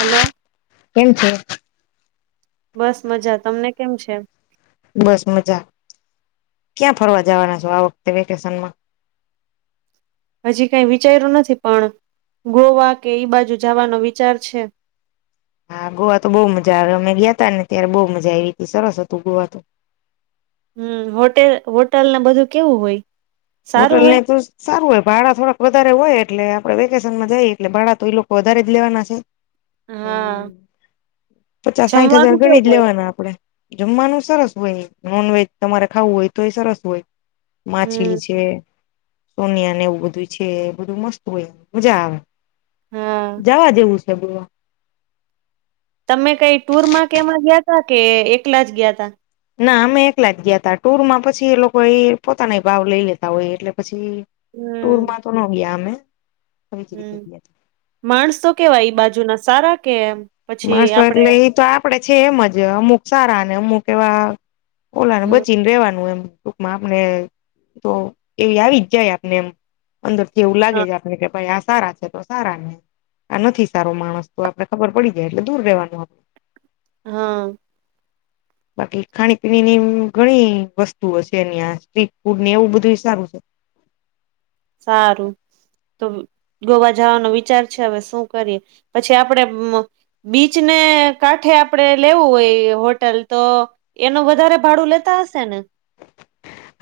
Hello કેમ છે? બસ મજા, તમને કેમ છે? બસ મજા, ક્યાં ફરવા જવાના છો, આ વખતે વેકેશનમાં? હજી કઈ વિચાર્યું નથી પણ, ગોવા કે ઈ બાજુ જવાનો વિચાર છે. હા ગોવા તો બહુ મજા આવે, અમે ગયા તાને ત્યારે બહુ મજા આવી હતી. સરસ હતીું ગોવા તો. હમ્મ, હોટેલ હોટલ ને બધું કેવું હોય? સારું હોટલ ને હોય એ તું સારું હોય, ભાડા થોડાક વધારે હોય, એટલે આપડે વેકેશન માં જઈએ, એટલે ભાડા તો એઈ લોકો વધારે જ લેવાના છે. હા પચાસ, સાઇઠ હજાર જમવાનું કેવું ગણી જ હોય લેવાના આપડે. જમવાનું સરસ હોય, નોનવેજ તમારે ખાવું હોય તો, એ સરસ હોય માછલી હમ છે. સોનિયા ને એવું બધું છે, બધું મસ્ત હોય મજા આવે. હા જવા જેવું છે ગોવા. તમે કઈ ટુર માં કે એમાં ગયા તા? કે એકલા જ ગયા તા? ના અમે એકલા જ ગયા તા, ટુર માં પછી એ લોકો એ પોતાના ભાવ લઈ લેતા હોય, એટલે પછી... ટૂરમાં તો ન ગયા અમે. આવી જ રીતે હમ્મ, ગયા હતા. માણસો કેવા ઈ બાજુના સારા કે એમ? માણસો એટલે એ તો આપડે છે એમ જ, અમુક સારા ને અમુક એવા. ઓલાને હમ બચીને રેવાનું એમ, ટૂકમાં આપને તો એવી આવી જ જાય આપને એમ. અંદર થી એવું હા લાગેજ આપને, કે ભાઈ કે આ સારા છે દોસ્ત. સારા ને આ નથી સારો માણસ તો, આપડે ખબર પડી જાય એટલે દૂર રવાનું આપને. હા... બાકી, ખાણી- પીણીની ઘણી વસ્તુઓ છે, ન્યા સ્ટ્રીટ ફૂડ ને એવું બધું ઇ સારું છે. સારું તો. ગોવા જવાનો વિચાર છે, હવે શું કરીએ પછી આપડે મ બીચને કાંઠે આપડે, લેવું હોય હોટલ તો. એનું વધારે ભાડું લેતા હશે ને?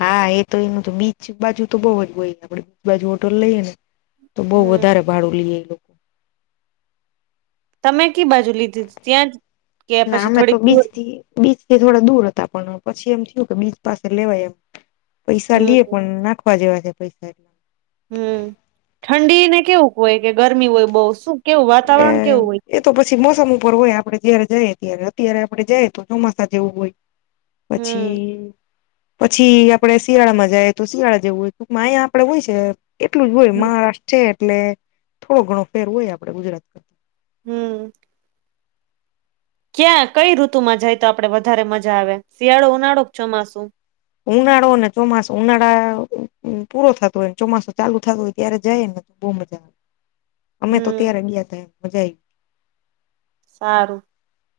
હા એ તો એનું તો બીચ બાજુ તો બઉુજ હોય, આપડે બીચ બાજુ હોટોલ લઈએે નેતો. તો, બહુ હમ વધારે ભાડું લઈએ એ લો તમે કી બાજુ લીધી થી? ત્યાં જ કે પછી થોડીક દૂર. બીચથી થોડા દૂર હતા, પણ પછી એમ થયું કે બીચ પાસે લેવાય એમ. પૈસા લેએ હમ પણ, નાખવા જેવા હે પૈસા. હમ્મ ઠંડીને કેવું હોય, કે ગરમી હોય બોવ શું? કેવું વાતાવરણ કેવું એ હોય તો પ પછી મોસમ ઉપર હોય આપડે જયારે જઈએ, ત્યારે અત્યારે આપણે જઈએ તો ચોમાસા જેવું હોય. હમ પછી પછી આપડે શિયાળામાં જાયે તો શિયાળા જેવું હોય ટૂંકમાં આયા આપડે હોય છે. એટલું જ હોય મહારાષ્ટ્ર છે, એટલે થોડોઘણો ફેર હોય આપડે ગુજરાત. હમ્મ. ક્યાં કઈ ઋતુમાં જાય તો આપડે વધારે મજા આવે શિયાળો, ઉનાળો, ચોમાસુ? ઉનાળો ને ચોમાસો, ઉનાળા પૂરો થતો હોય ચોમાસો ચાલુ થતો હોય ત્યારે જાય ને બહુ મજા અમે તો હમ ત્યારે ગ્યાતા મજા આવી. સારું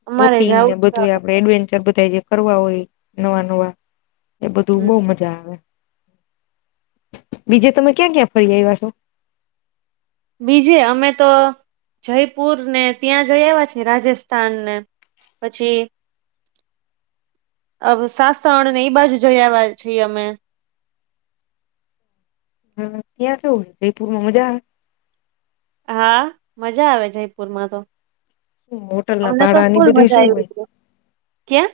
અમારે બોટિંગ જવું ને છે બધુંય હવે આપડે એડવેન્ચર બધા જે કરવા હોય નવા નવા, એ હમ બધું બહુ મજા આવે. બીજે તમે ક્યાં ક્યાં ફરી આવ્યા છો? બીજે અમે તો જયપુરને ત્યાં જઈ આવ્યા છીએ રાજસ્થાનને, પછી, અવ સાસણને એ બાજુ જઈ આયવા છીએ અમે, હમ્મ ત્યાં કેવું, જયપુરમાં મજા આવે? હા મજા આવે, જયપુરમાં તો‌. શું હોટલ ના અમને તો ભાડા ની ફૂલ બધું મજા શું હોય [unintelligible] ક્યાં?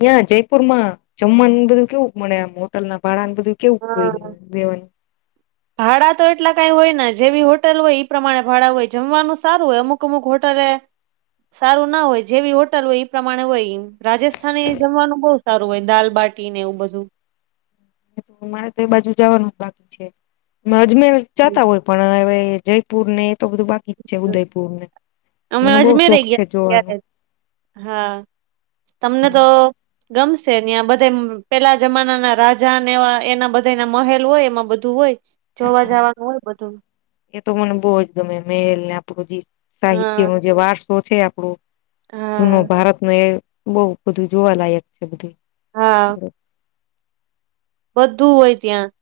ત્યાં જયપુરમાં જમવાનું બધું કેવું મળે આમ હોટલના ભાડાને બધું, કેવું હોઈને રેવાનું, ભાડાતો એટલા કંઈ હોય ના જેવી હોટલ હોય ઈ પ્રમાણે ભાડા હોય જમવાનું સારું હોય અમુક, અમુક હોટલે સારું ના હોય જેવી હોટલ હોય એ પ્રમાણે હોય રાજસ્થાને એ જમવાનું બોવ સારું હોય દાલબાટી ને એવું બધું, મારે તો એ બાજુ જાવાનું બાકી છે, અજમેર જાતા હોય પણ જય પુરને એતો બધું બાકી જ છે, ઉદયપુરને ને. અમે મને બોવ અજમેર શોખ છે, ગયા જોવાનો ત્યારે હા, તમને તો ગમશેને બધે પેલા જમાનાના રાજાને એવા એના બધાના મહેલ હોય એમાં બધું હોય, જોવા જાવાનું હોય બધે એતો મને બોવ જ ગમે મેલને આપણું જે હા સાહિત્યનો જે વારસો છે, આપડો જૂનો હા ભારતમાં એ બહુ બધું જોવાલાયક છે, બધું હા બધું હોય ત્યાં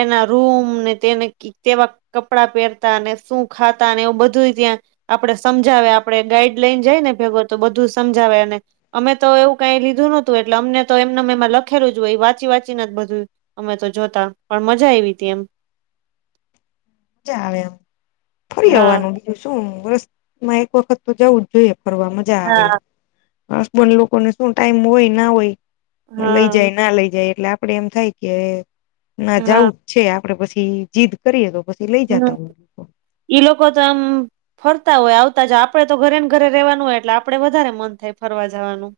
એના રૂમ ને તેને, તેવાં કપડાં પહેરતા ને શું ખાતા એવું બધુંય ત્યાં, આપડે સમજાવે આપડે ગાઈડલાઈન જાયને ભેગું તો બધું સમજાવે અને, અમે તો એવું કાંઈ લીધું નોતું એટલે અમને તો એમનેમ લખેલું જ હોય વાંચી વાંચી ચીન બધું અમે તો જોતા પણ મજા આવી હતી એમ, ચાલે ફરી હા આવવાનું. શું વર્ષમાં એક વખત તો જવું જ જોઈએ ફરવા મજા આવે. હા હસબન્ડ લોકોને શું ટાઈમ હોય ના હોય લઈ હા જાય ના લઈ જાય એટલે, આપડે એમ થાય કે ના હા જાઉં જ છે, આપડે પછી જીદ કરીએ તો પછી લઈ હમ જાતા હોય. ઈ લોકો તો આમ ફરતા હોય આવતા જ આપડે તો ઘરેને ઘરે રહેવાનું હોય એટલે આપણેે વધારે મન થાય ફરવા જવાનું.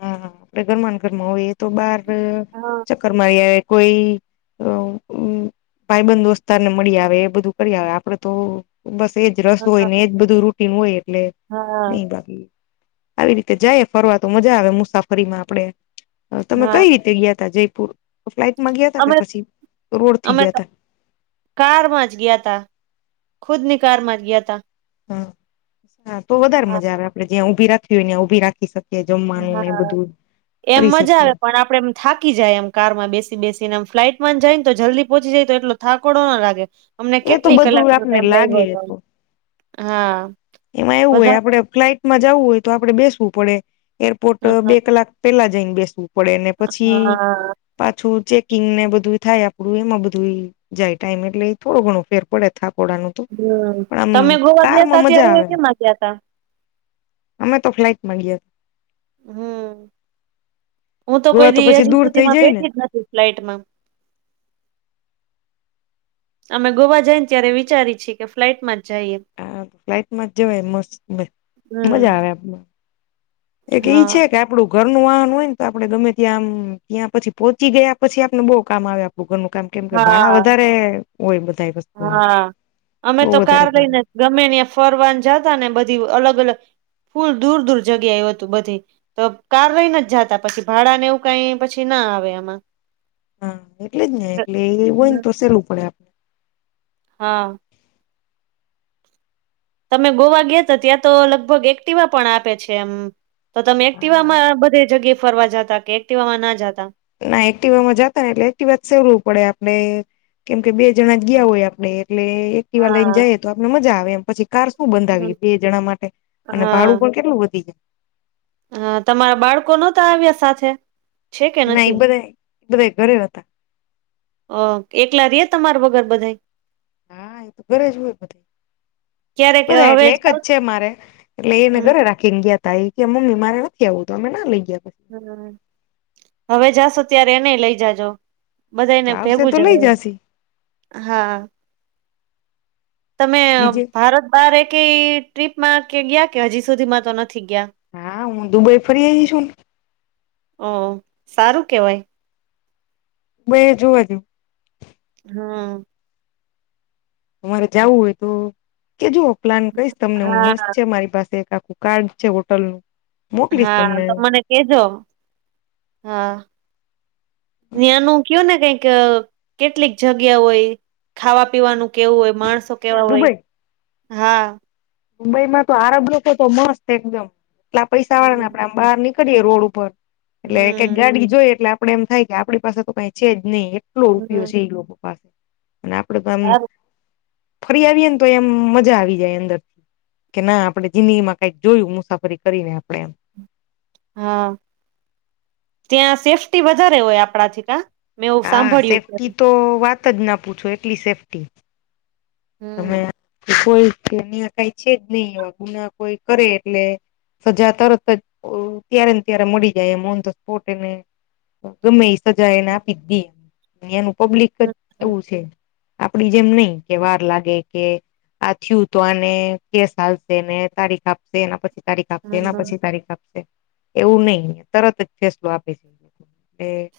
હા આપે ઘરમાંન ઘરમાં હોઈએ એતો બાર હા ચક્કર મારી આવે કોઈ, અ ઉમ ભાઈબંધ દોસ્તારને મળી આવે એ બધું કરી આવે. આપડે તો, બસ એજ રસ હા હોયને એજ બધું રૂટીનું હોય એટલે હા નહીં બાકી, આવી રીતે જાયએ ફરવા તો મજા આવે મુસાફરીમાં આપડે તમે હા કઈ રીતે તે ગ્યાતા જયપુર ફ્લાઈટમાં ગ્યાતા અમે કે પછી રોડ થી ગ્યાતા? કાર માજ ગ્યાતા, ખુદની કાર માજ ગ્યાતા. હા હા તો વધારે હા આવે આપડે જ્યાં રાખીવી હોયને ત્યાં ઉભી રાખી શકીએ. જમવાનું ને એ હા બધું એમ કરી મજા આવે શકીએ પણ આપડે એમ થાકી જાઈય એમ કારમાં બેસી બેસીને એમ ફ્લાઇટમાં જ જાયને તો જલ્દી પહોચી જાય તો એટલો થાકડો ના લાગે. અમને એ તો કેટલી બધું કલાકનો આપને ટાઈમ લાયગો લાગે તો. હા એમાં એવું હોય વધારે આપડે ફ્લાઈટમાં જવું હોય તો આપડે બેસવું પડે, એરપોર્ટ બે હા કલાક. પેલા જઈને બેસવું પડેને પછી હા, પાછું ચેકિંગને બધું થાય આપડું એમાં બધું ઈ જાય ટાઈમ એટલે ઈ થોડો ઘણો ફેર પડે થાકોડાનું. તો પણ આમ હ તમે ગોવા કારમાં ગ્યાતા મજા આવે ત્યારે કેમાં ગ્યાતા. અમે તો ફ્લાઇટમાં ગ્યાત હમ હું તો ગોવા કોઈ દી પછી હજી દૂર થઈ સુધીમાં જાય ને બેઠી જ નથી ફ્લાઈટમાં. અમે ગોવા જઈને ત્યારે વિચારી છીએ કે ફ્લાઇટમાં જ જઈએ. ફ્લાઇટમાં જવાય મસ્ત મ મજા હમ આવે આપને એક એ ઈ હા. છે કે આપડું ઘરનું વાહન હોય ન તો આપડે ગમે ત્યાં આમ ત્યાં પછી પહોંચી ગયા પછી આપણને બહુ કામ આવે આપણું ઘરનું કામ કેમ કે ભાડા હા. વધારે હોય બધાએ વસ હા અમે તો કાર લઈને ભાડું ગમે ન્યા ફરવાન જાતાને બધી અલગ અલગ ફૂલ દૂર દૂર જગ્યા એ હતું બધે. તો કાર લઈને જ જાતા. પછી ભાડાને એવું કઈ પછી ના આવે આમાં. હા એટલે જ ને એટલે એ હોયને તો સેવલું પડે આપ. હા. તમે ગોવા ગ્યા ત ત્યાં તો લગભગ એક્ટિવા પણ આપે છે એમ. તો તમે એક્ટિવામાં બધે જગ્યા ફરવા જતા કે એક્ટિવામાં ના જાતા. ના એક્ટિવામાં જતાને એટલે એક્ટિવા સવલો પડે આપડે. કેમ કે બે જણા જ ગયા હોય આપડે એટલે એક્ટિવા લઈને હા. જઈએ તો આપને મજા આવે એમ પછી કાર શું બંધાવી બે જણા માટે અને ભાડું પણ કેટલું વધી જાય. હ તમારા બાળકો નોતા આવ્યા સાથે? છે કે ના એ નથી બધાય બધાય ઘરે હતા. ઓ એકલા રીયે તમાર વગર બધાય. હા એ તો ઘરે જ હોય બધા. ક્યારેક બધા હવે એટલે એક જ જાવ છે મારે એટલે એને હમ ઘરે રા, ખીન ગ્યાતા એ ક્યે કે મમ્મી મારે નથી આવવું તો અમે ના લઈ ગયા પછી. હમ્ હવે જાશો ત્યારે એનેય લઈ જાજો. તો બધાયને આવશે ભેગું તો લઈ જવાય. જશી હા તમે બીજે ભારત બાર એકેય ટ્રીપમાં કે ગયા કે હજી સુધીમાં તો નથી ગ્યા. હા હું દુબઈ ફરી આયવી છું ન. ઓ સારું કેવાય. [unintelligible] જીવાય ગ્યું. હ.. તમારે જવું હોય તો કે જુઓ પ્લાન કહીશ તમને હું મસ્ત હા છે. મારી પાસે એક આખું હારું છે હોટલ હા, તો મને કેજો હા. ત્યાંનું કયો ને કંઈક કેટલીક જગ્યા હોય. ખાવા પીવાનું કેવું હોય, માણસો ત્યાં કેવા હોય દુબઈ હા. દુબઈમાં તો આરબ લોકો તો મસ્ત એકદમ એટલા આ હમ. પૈસાવાળાના કામ. બહાર નીકળીયે રોડ ઉપર એટલે... એક હમ ગાડી જોઈ એટલે આપડે એમ થાય કે આપણી પાસે તો કઈ છે જ નહી એટલો રૂપિયો હમ છે. એ લોકો પાસે અને આપડે તો આમ સારું ફરી આવીયે ને તો એમ મજા આવી જાય અંદર. કે ના આપણે જિંદગીમાં કઈક જોયું મુસાફરી કરીને આપણે એમ. હા, ત્યાં સેફ્ટી વધારે હોય આપણાથી કા મેં એવું હા, સાંભળ્યું છે સેફ્ટી તો વાત જ ના પૂછો એકટલી સેફ્ટી. તમે હમ કોઈ કઈ છે જ નઈ એવા ગુના કોઈ કરે એટલે સજા તરત જ ત્યારે ને ત્યારે મળી જાય એમ ઓન ધ સ્પોટ એને ગમે એ સજા એ ના પીધી મ એનું પબ્લિક જ હમ એવું છે આપડી જેમ નઈ કે વાર લાગ ગે કે આ થયું તો આને કેશ હાલ તેને તારીખ આપ તે એના પછી તારીખ આપશે એના હમ પછી તારીખ આપશે એવું નઈ તરત જ ફેસલો આપ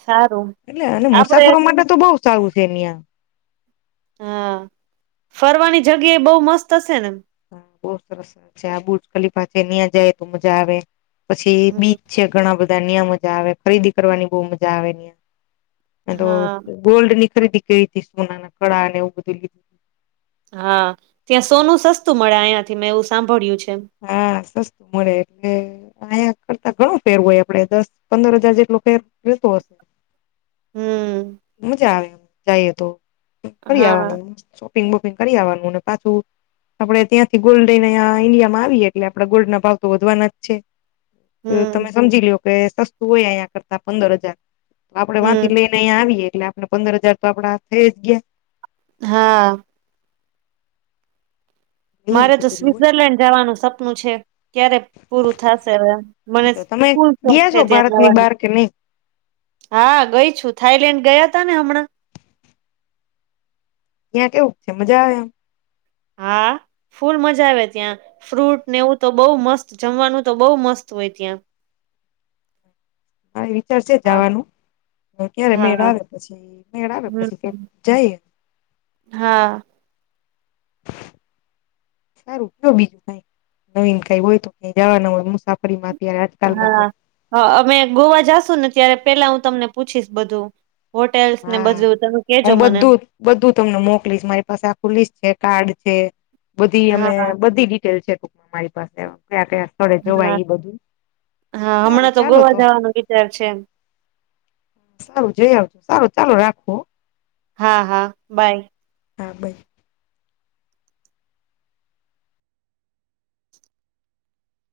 સારું એટલે અને આપડે મુસાફરો માટે તો બઉ સારું છે. નયા હા, ફરવાની જગ્યાએ બઉ મસ્ત હશે ને? હા, બહુ સરસ છે આ બુજ ખલીફા છે ત્યાં જાય તો મજા આવે પછી બીચ છે.. ઘણા બધા નીયા મજા આવે ખરીદી કરવાની બો મજા આવે તો... હા ગોલ્ડની ખરીદી કરી [unintelligible] સોનાના કળા અને ને એવું બધું... હા, ત્યાં સોનું સસ્તું મળે અયાથી મેં એવું સાંભળ્યું છે. હા, સસ્તું મળે એટલે... અંયા કરતા ઘણું ફેરવું હોય આપડે દસ-પંદર હજાર જેટલો ફેર રેતો હશે. હમ મજા આવે જાઈએ તો ફરી હા આવાનું. પીંગ બોપિંગ કરી આવાનું ને પાછું આપડે ત્યાંથી ગોલ્ડ લઈને અયા ઇન્ડિયામાં... માં આવીએ એટલે આપડા ગોલ્ડના ભાવ તો વધવાના જ છે, તો તમે હમ સમજી લ્યો. અવે સસ્તું હોય અંયા કરતા પંદર હજાર આપડે વાથી હમ લઈ ને અઇયા આવીયે એટલે... ને પંદર હજાર તો આપડા થઈ જ ગયા. હા. એ રીતે મારે તો બધું હોય સ્વઝરલેન્ડ જવાનું સપનું છે ક્યારે પૂરું થાશે અવે. મને તો ફૂલ તમે શોખ ગયા છે છો ત્યાં ભારતની જવાનું. બહાર કે નહી હા, ગઈ છું થાઈલેન્ડ ગયા તા ને હમણાં. ત્યાં કેવુંક છે મજા આવે એમ? હા [inaudible] ફૂલ મજા આવે ત્યાં. ફ્રૂટ ને એવું તો બોવ મસ્ત જમવાનું તો બઉ મસ્ત હોય ત્યાં. મારે વિચાર છે, હા જાવાનું. ત ક્યારે મેળ હા આવે પછી મેળ આવે પછી હમ જાયે? હા. [inaudible] સારું તો બિ કઈ નવીન કઈ હોય તો કઈ જવાના હોય મુસાફરીમાં. અત્યારે આજકાલમાં હા, તો હ અમે ગોવા જાશું ને ત્યારે પેલા હું તમને પૂછીશ બધું. હોટેલ્સ ને હા બધું તમે કેજો હું મને બધું બધું તમને મોકલીશ મારી પાસે આખુ લીસ્ટ છે કાર્ડ છે બધી હા અમે બધી ડિટેલ છે મારી પાસે કયા કયા થળે જોવાય હા એ બધું હા હમણાં સારું ચાલો ગોવા તો જવાનો વિચાર છે સારું જઈ આવજો સારું ચાલો રાખું હો હા હા બાય [inaudible]